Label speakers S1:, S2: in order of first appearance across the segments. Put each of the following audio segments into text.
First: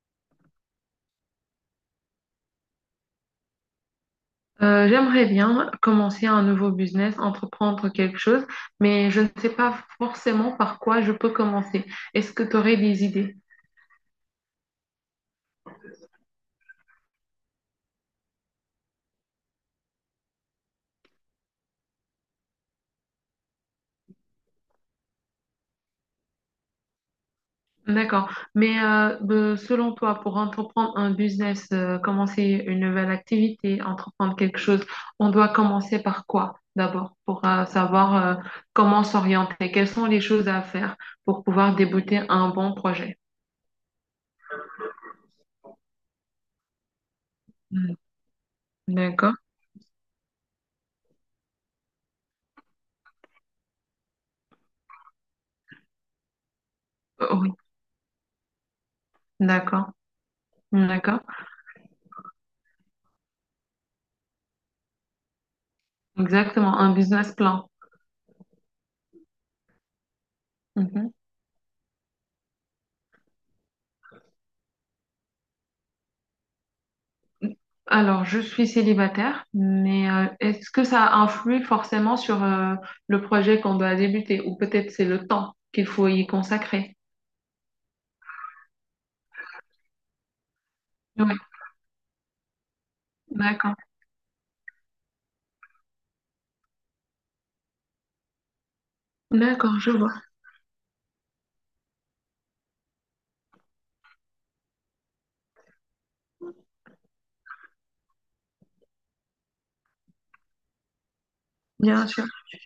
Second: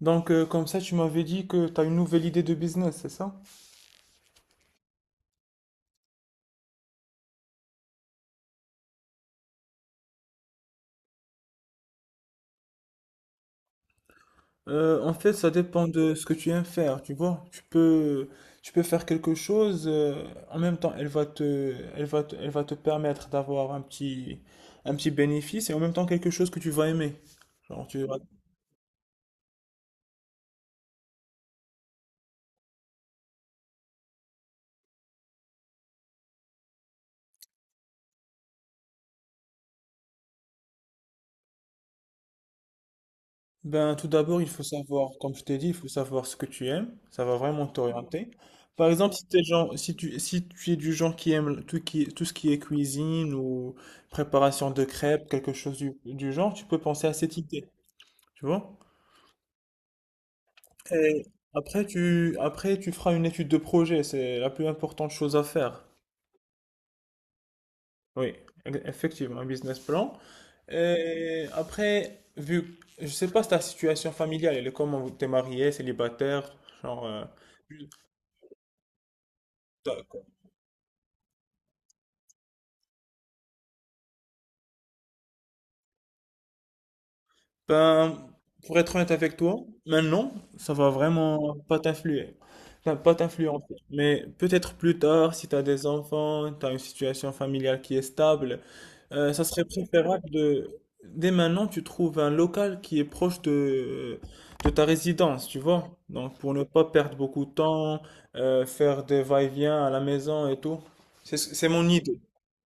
S1: Donc, comme ça, tu m'avais dit que tu as une nouvelle idée de business, c'est ça?
S2: J'aimerais bien commencer un nouveau business, entreprendre quelque chose, mais je ne sais pas forcément par quoi je peux commencer. Est-ce que tu aurais des idées?
S1: En fait, ça dépend de ce que tu aimes faire, tu vois. Tu peux faire quelque chose, en même temps, elle va te, elle va te, elle va te permettre d'avoir un petit bénéfice et en même temps quelque chose que tu vas aimer. Genre, tu vas.
S2: D'accord. Mais selon toi, pour entreprendre un business, commencer une nouvelle activité, entreprendre quelque chose, on doit commencer par quoi d'abord pour savoir comment s'orienter? Quelles sont les choses à faire pour pouvoir débuter un bon projet?
S1: Ben, tout d'abord, il faut savoir, comme je t'ai dit, il faut savoir ce que tu aimes. Ça va vraiment
S2: Hmm.
S1: t'orienter. Par exemple, si
S2: D'accord.
S1: t'es genre, si tu, si tu es du genre qui aime tout, qui, tout ce qui est cuisine ou préparation de crêpes, quelque chose du genre, tu peux penser à cette
S2: Oui,
S1: idée. Tu vois?
S2: d'accord. D'accord.
S1: Et après, tu feras une étude de projet. C'est la plus importante chose à faire.
S2: Exactement. Un business plan.
S1: Oui, effectivement, un business plan.
S2: Mhm.
S1: Et après, vu, je sais pas si ta situation familiale, elle est comment? T'es marié, célibataire, genre.
S2: Alors, je suis célibataire, mais
S1: D'accord.
S2: est-ce que ça influe forcément sur le projet qu'on doit débuter ou peut-être c'est le temps qu'il faut y consacrer?
S1: Ben, pour être honnête avec toi, maintenant, ça va
S2: Oui,
S1: vraiment pas t'influer. Enfin, pas t'influencer.
S2: d'accord.
S1: Mais peut-être plus tard, si tu as des enfants, tu as une situation familiale qui est stable, ça serait
S2: D'accord, je vois.
S1: préférable de… Dès maintenant, tu trouves un local qui est proche de ta résidence, tu vois. Donc, pour ne pas perdre beaucoup de temps, faire des va-et-vient à la maison et tout. C'est mon
S2: Bien
S1: idée.
S2: sûr.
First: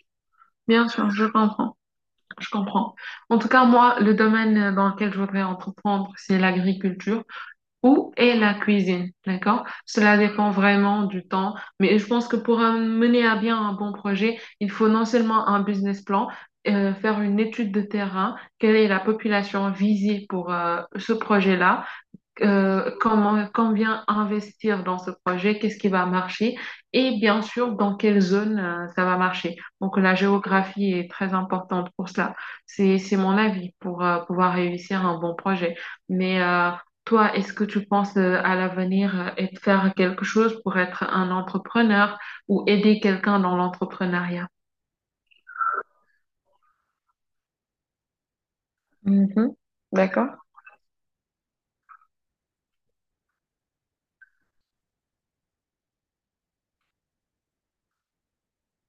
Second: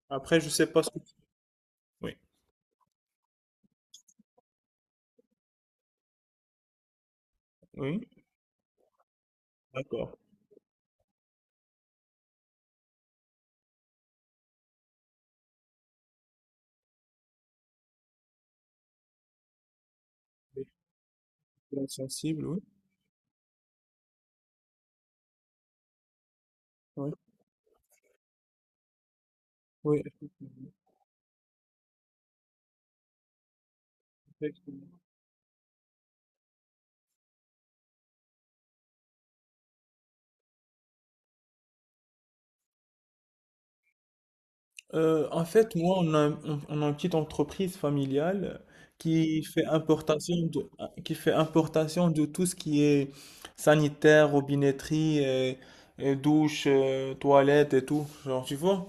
S1: Après, je sais pas
S2: Bien
S1: ce que…
S2: sûr, je comprends.
S1: Oui.
S2: Je comprends. En tout cas, moi, le domaine dans lequel je voudrais entreprendre, c'est l'agriculture.
S1: Oui,
S2: Où est la cuisine, d'accord?
S1: d'accord.
S2: Cela dépend vraiment du temps, mais je pense que pour mener à bien un bon projet, il faut non seulement un business plan, faire une étude de terrain, quelle est la population visée pour
S1: Des
S2: ce projet-là,
S1: gens sensibles, oui.
S2: comment, combien investir dans ce projet, qu'est-ce qui va marcher
S1: Oui.
S2: et bien sûr dans quelle zone ça va marcher. Donc
S1: Oui,
S2: la géographie est très importante pour cela. C'est mon avis pour pouvoir
S1: effectivement.
S2: réussir un bon projet. Mais toi, est-ce que tu penses à l'avenir et de faire quelque chose pour être un entrepreneur ou aider quelqu'un dans l'entrepreneuriat?
S1: En fait, moi, on a une petite entreprise familiale qui
S2: Mhm.
S1: fait importation
S2: D'accord.
S1: de, qui fait importation de tout ce qui est sanitaire, robinetterie, et douche, toilette et tout, genre, tu vois.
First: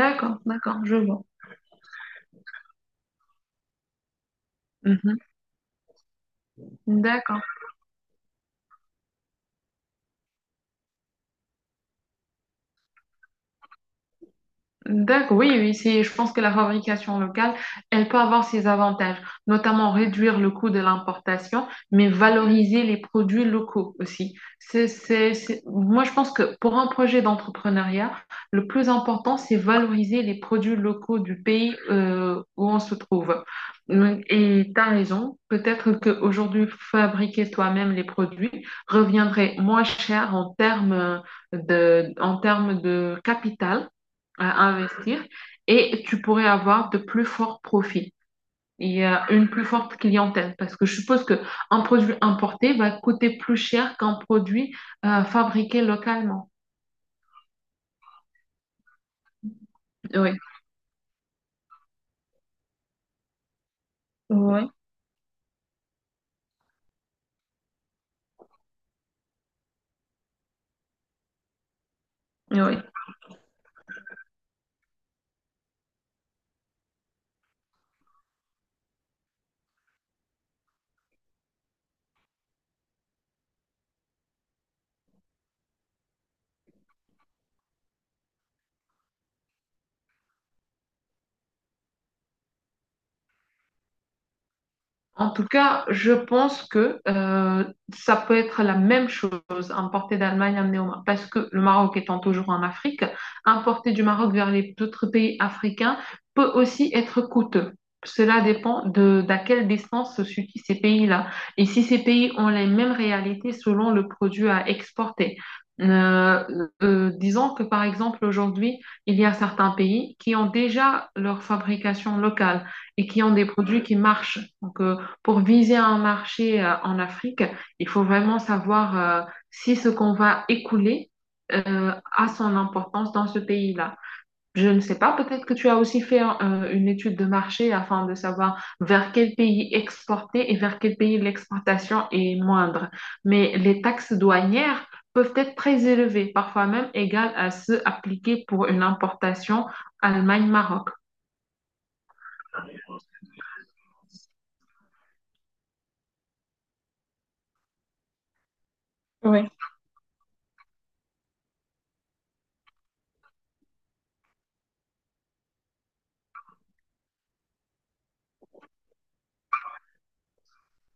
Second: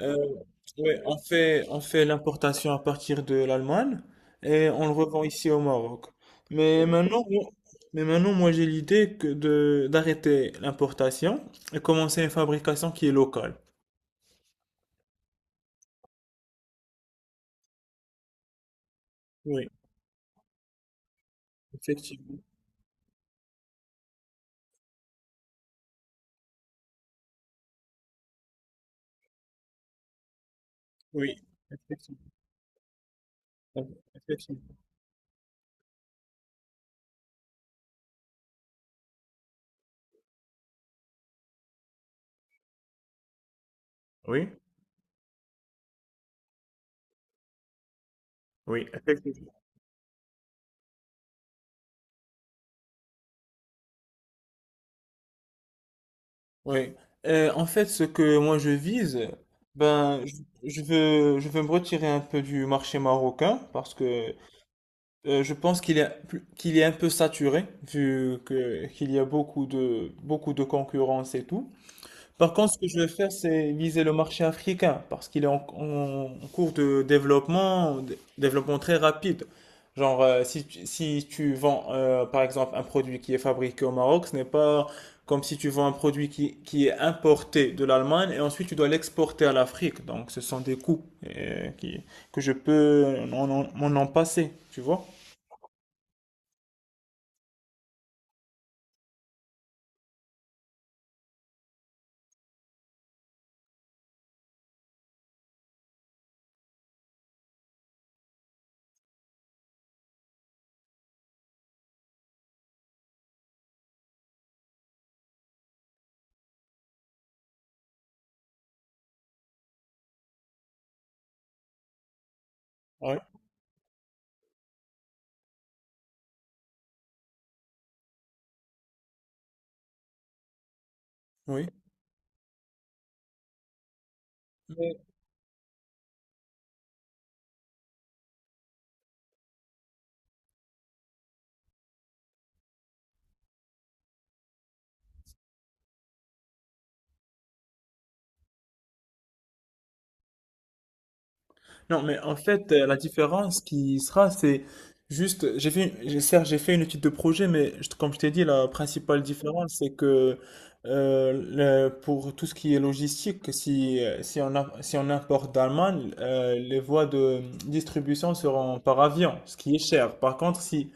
S1: Euh,
S2: d'accord, je
S1: ouais, on
S2: vois.
S1: fait, on fait l'importation à partir de l'Allemagne et on le
S2: Mhm.
S1: revend ici au Maroc. Mais maintenant,
S2: D'accord.
S1: moi- mais maintenant, moi, j'ai l'idée d'arrêter l'importation et commencer une fabrication qui est locale.
S2: D'accord, oui, oui, je pense que la fabrication locale, elle peut avoir ses avantages,
S1: Oui.
S2: notamment réduire le coût de l'importation, mais
S1: Effectivement,
S2: valoriser les produits locaux aussi. Moi, je pense que pour un projet d'entrepreneuriat, le plus important, c'est valoriser les produits locaux
S1: oui,
S2: du pays
S1: effectivement,
S2: où on se trouve.
S1: effectivement.
S2: Et tu as raison, peut-être qu'aujourd'hui, fabriquer toi-même les produits reviendrait moins cher en termes en termes de capital
S1: Oui,
S2: à investir et tu pourrais avoir de plus forts profits
S1: oui,
S2: et une
S1: effectivement.
S2: plus forte clientèle parce que je suppose que un produit importé va coûter plus cher qu'un produit fabriqué localement.
S1: Oui. En fait, ce que moi je vise, ben,
S2: Oui,
S1: je, je veux me retirer un peu du marché marocain parce que
S2: oui,
S1: je pense qu'il est, qu'il est un peu saturé vu que qu'il y a beaucoup de concurrence et tout. Par contre,
S2: oui.
S1: ce que je vais faire, c'est viser le marché africain parce qu'il est en cours de développement, développement très rapide. Genre, si tu vends, par exemple, un produit qui est fabriqué au Maroc, ce n'est pas comme si tu vends un produit qui est importé de l'Allemagne et ensuite tu dois l'exporter à l'Afrique. Donc, ce sont des coûts que je peux m'en passer, tu vois?
S2: En tout cas, je pense que ça peut être la même chose, importer d'Allemagne, amener au Maroc, parce que le Maroc étant toujours en Afrique, importer du Maroc vers les autres pays africains peut aussi être coûteux. Cela dépend de d'à quelle distance se situent ces pays-là. Et si ces pays ont les mêmes réalités selon le produit à exporter. Euh, disons que par exemple aujourd'hui, il y a certains pays qui ont déjà leur fabrication locale et
S1: Oui.
S2: qui ont des produits qui marchent. Donc, pour viser un marché en Afrique, il faut vraiment savoir si ce qu'on va écouler a son importance dans ce pays-là. Je ne sais
S1: Oui.
S2: pas, peut-être que tu as aussi fait une étude de marché afin de savoir vers quel pays exporter et vers quel pays l'exportation est moindre. Mais les taxes douanières peuvent être très élevées, parfois même égales à ceux appliqués pour une importation Allemagne-Maroc.
S1: Non, mais en fait, la différence qui sera, c'est juste, certes, j'ai fait une étude de projet, mais comme je t'ai dit, la principale
S2: Oui,
S1: différence, c'est que pour tout ce qui est logistique, si on importe d'Allemagne, les voies de distribution seront par avion, ce qui est cher. Par contre, si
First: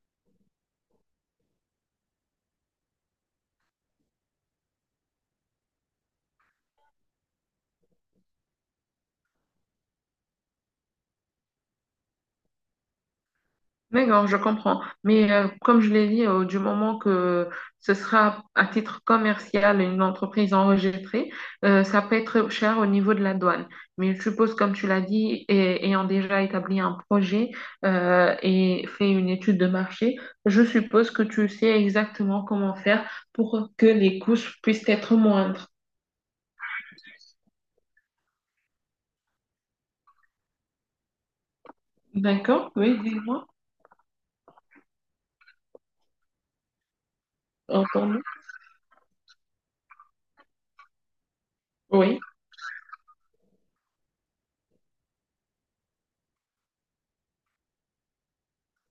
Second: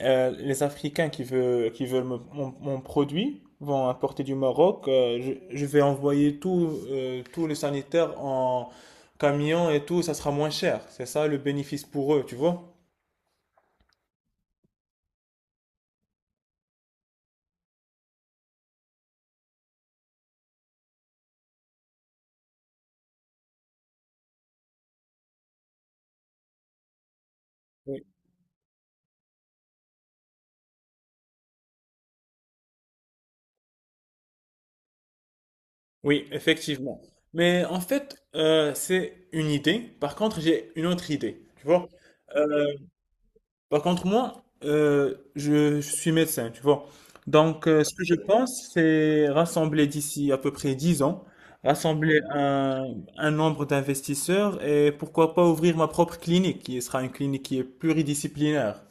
S1: les Africains qui veulent mon produit vont importer du Maroc, je vais envoyer tout, tout le sanitaire camion et tout, ça sera moins cher. C'est ça le bénéfice pour eux, tu vois?
S2: d'accord, je comprends. Mais comme je l'ai dit, du moment que ce sera à titre commercial une entreprise enregistrée, ça peut être cher au niveau de la douane. Mais je suppose, comme tu l'as dit, et, ayant déjà établi un projet
S1: Oui.
S2: et fait une étude de marché, je suppose que tu sais exactement comment faire pour que les coûts puissent être moindres.
S1: Oui, effectivement. Mais en fait, c'est une idée. Par contre, j'ai une autre idée, tu vois? Euh,
S2: D'accord? Oui, dis-moi.
S1: par contre, moi, je suis médecin, tu vois? Donc, ce que je
S2: Entendu?
S1: pense, c'est rassembler d'ici à peu près 10 ans,
S2: Oui.
S1: rassembler un nombre d'investisseurs et pourquoi pas ouvrir ma propre clinique, qui sera une clinique qui est pluridisciplinaire.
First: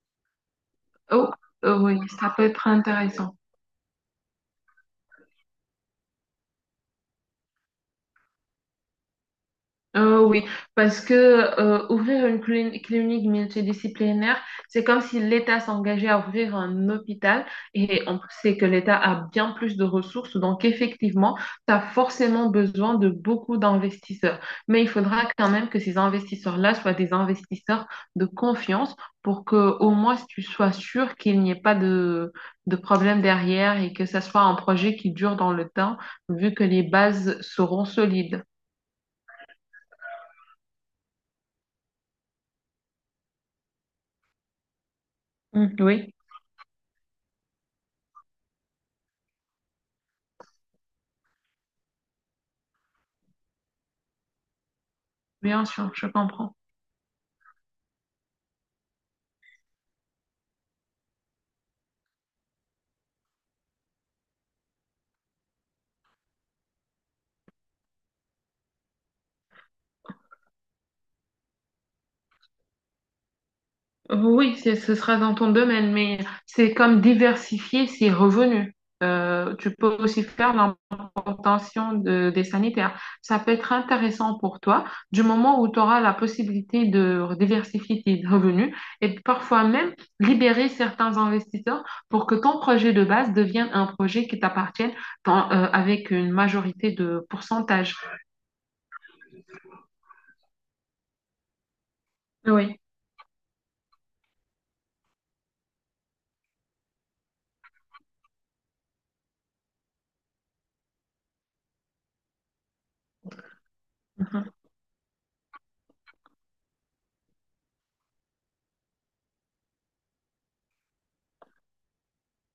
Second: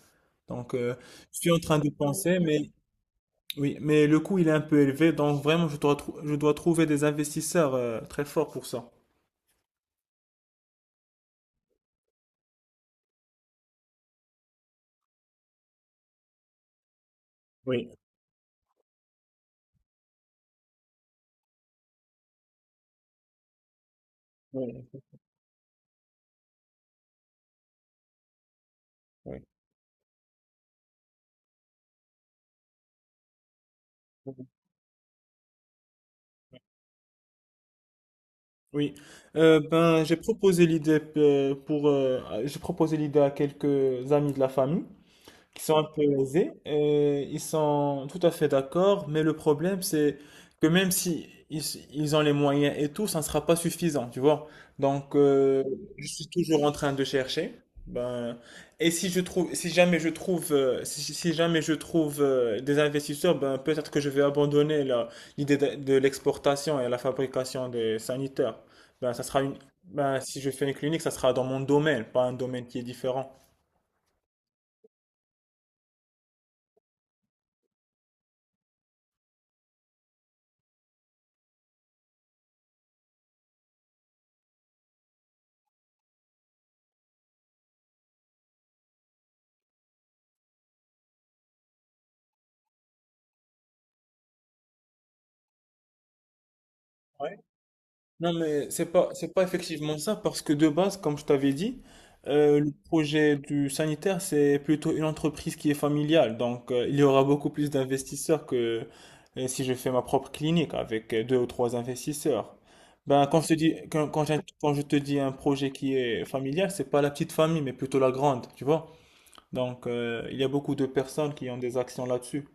S1: Donc,
S2: Oh,
S1: je suis en train de
S2: oui, ça
S1: penser,
S2: peut être
S1: mais
S2: intéressant.
S1: oui, mais le coût il est un peu élevé, donc vraiment je dois trouver des investisseurs très forts pour ça.
S2: Oui, parce que ouvrir une clinique multidisciplinaire, c'est comme si l'État s'engageait à ouvrir un hôpital
S1: Oui,
S2: et on sait que l'État a bien plus de ressources, donc effectivement, tu as forcément besoin de beaucoup d'investisseurs. Mais il
S1: oui,
S2: faudra quand même que ces investisseurs-là soient des investisseurs de confiance
S1: oui.
S2: pour que au moins tu sois sûr qu'il n'y ait pas de problème derrière et que ça soit un projet qui dure dans le temps, vu que les bases seront solides.
S1: Oui, ben j'ai proposé l'idée pour j'ai proposé l'idée à quelques amis de la famille qui
S2: Mm,
S1: sont un peu
S2: oui.
S1: aisés, et ils sont tout à fait d'accord, mais le problème c'est que même si ils, ils ont les moyens et tout, ça ne sera pas suffisant, tu vois. Donc
S2: Bien sûr, je
S1: je suis
S2: comprends.
S1: toujours en train de chercher. Ben, et si je trouve, si jamais je trouve, si jamais je trouve des investisseurs, ben peut-être que je vais abandonner l'idée de l'exportation et la fabrication des sanitaires. Ben ça sera une, ben si je fais une clinique, ça sera dans mon domaine, pas un domaine qui est différent.
S2: Ce sera dans ton domaine, mais c'est comme diversifier ses revenus. Tu peux aussi faire l'importation des sanitaires. Ça peut être intéressant pour toi du moment où tu auras la possibilité de diversifier tes revenus et parfois même libérer certains investisseurs pour que ton projet de base devienne un projet qui t'appartienne avec une majorité de pourcentage.
S1: Non, c'est pas effectivement ça, parce que de base, comme je t'avais dit, le
S2: Oui.
S1: projet du sanitaire, c'est plutôt une entreprise qui est familiale. Donc, il y aura beaucoup plus d'investisseurs que si je fais ma propre clinique avec 2 ou 3 investisseurs. Ben, quand je te dis, quand, quand je, quand je te dis un projet qui est familial, c'est pas la petite famille, mais plutôt la grande, tu vois. Donc, il y a beaucoup de personnes qui ont des actions là-dessus.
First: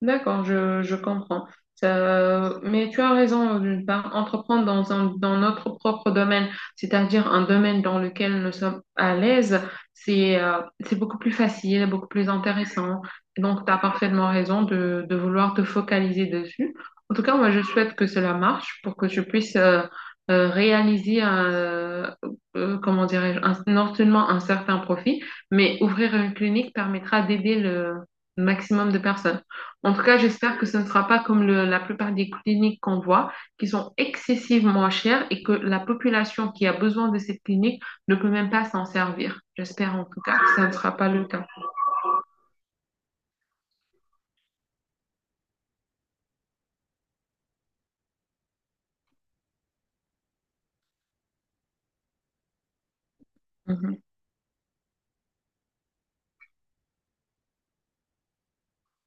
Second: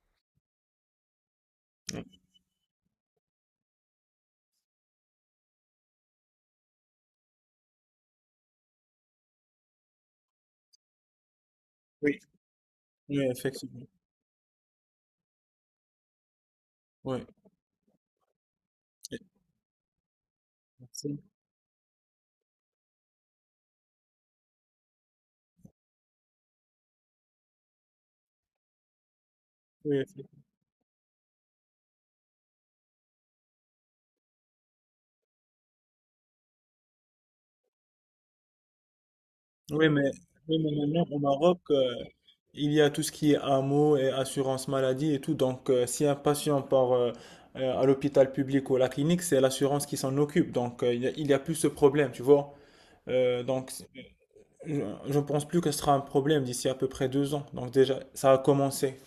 S2: D'accord, je comprends. Mais tu as raison d'une part, entreprendre dans notre propre domaine, c'est-à-dire un domaine dans lequel nous sommes à l'aise, c'est beaucoup plus facile, beaucoup
S1: Oui.
S2: plus intéressant.
S1: Oui,
S2: Donc, tu as
S1: effectivement.
S2: parfaitement raison de vouloir te focaliser dessus. En tout
S1: Oui.
S2: cas, moi, je souhaite que cela marche pour que tu puisses euh, réaliser,
S1: Merci.
S2: un, euh, euh, comment dirais-je, non seulement un certain profit, mais ouvrir une clinique permettra d'aider le maximum de personnes. En tout
S1: Oui,
S2: cas, j'espère que ce ne sera pas comme la plupart des cliniques qu'on voit, qui sont excessivement chères et que la population qui a besoin de cette clinique ne peut même pas s'en servir.
S1: oui,
S2: J'espère
S1: mais,
S2: en tout cas que
S1: oui,
S2: ça
S1: mais
S2: ne sera
S1: maintenant
S2: pas
S1: au
S2: le cas.
S1: Maroc, il y a tout ce qui est AMO et assurance maladie et tout. Donc, si un patient part à l'hôpital public ou à la clinique, c'est l'assurance qui s'en occupe. Donc, il y a plus ce problème, tu vois. Euh, donc, c'est-
S2: Mhm.
S1: je je ne pense plus que ce sera un problème d'ici à peu près 2 ans. Donc, déjà, ça a commencé.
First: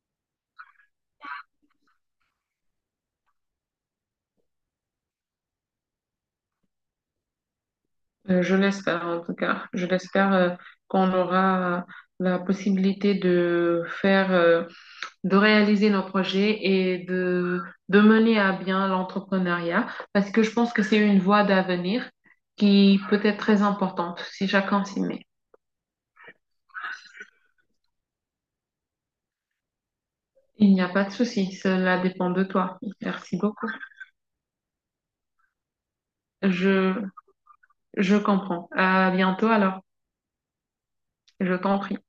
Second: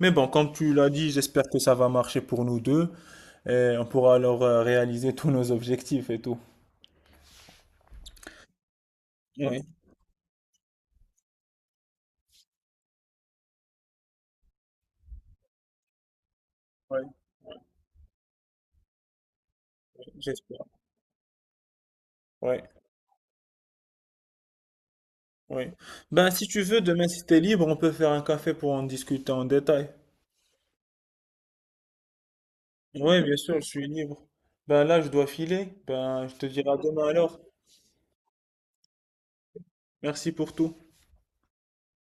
S1: Mais bon, comme tu l'as dit, j'espère que ça va marcher pour nous deux et on pourra alors réaliser tous nos objectifs et tout.
S2: Je l'espère en tout
S1: Oui,
S2: cas. Je l'espère, qu'on aura la possibilité de faire, de réaliser nos projets
S1: oui,
S2: et de mener à bien l'entrepreneuriat parce que je
S1: j'espère.
S2: pense que c'est une voie d'avenir
S1: Ouais.
S2: qui peut être très importante si chacun s'y met.
S1: Oui. Ben, si tu veux, demain, si t'es libre, on peut faire un café pour en discuter en détail.
S2: Il n'y a pas de souci, cela dépend de toi.
S1: Oui, bien
S2: Merci
S1: sûr, je
S2: beaucoup.
S1: suis libre. Ben là, je dois filer. Ben, je te dirai à demain
S2: Je,
S1: alors.
S2: je comprends. À bientôt alors.
S1: Merci pour tout.
S2: Je t'en prie.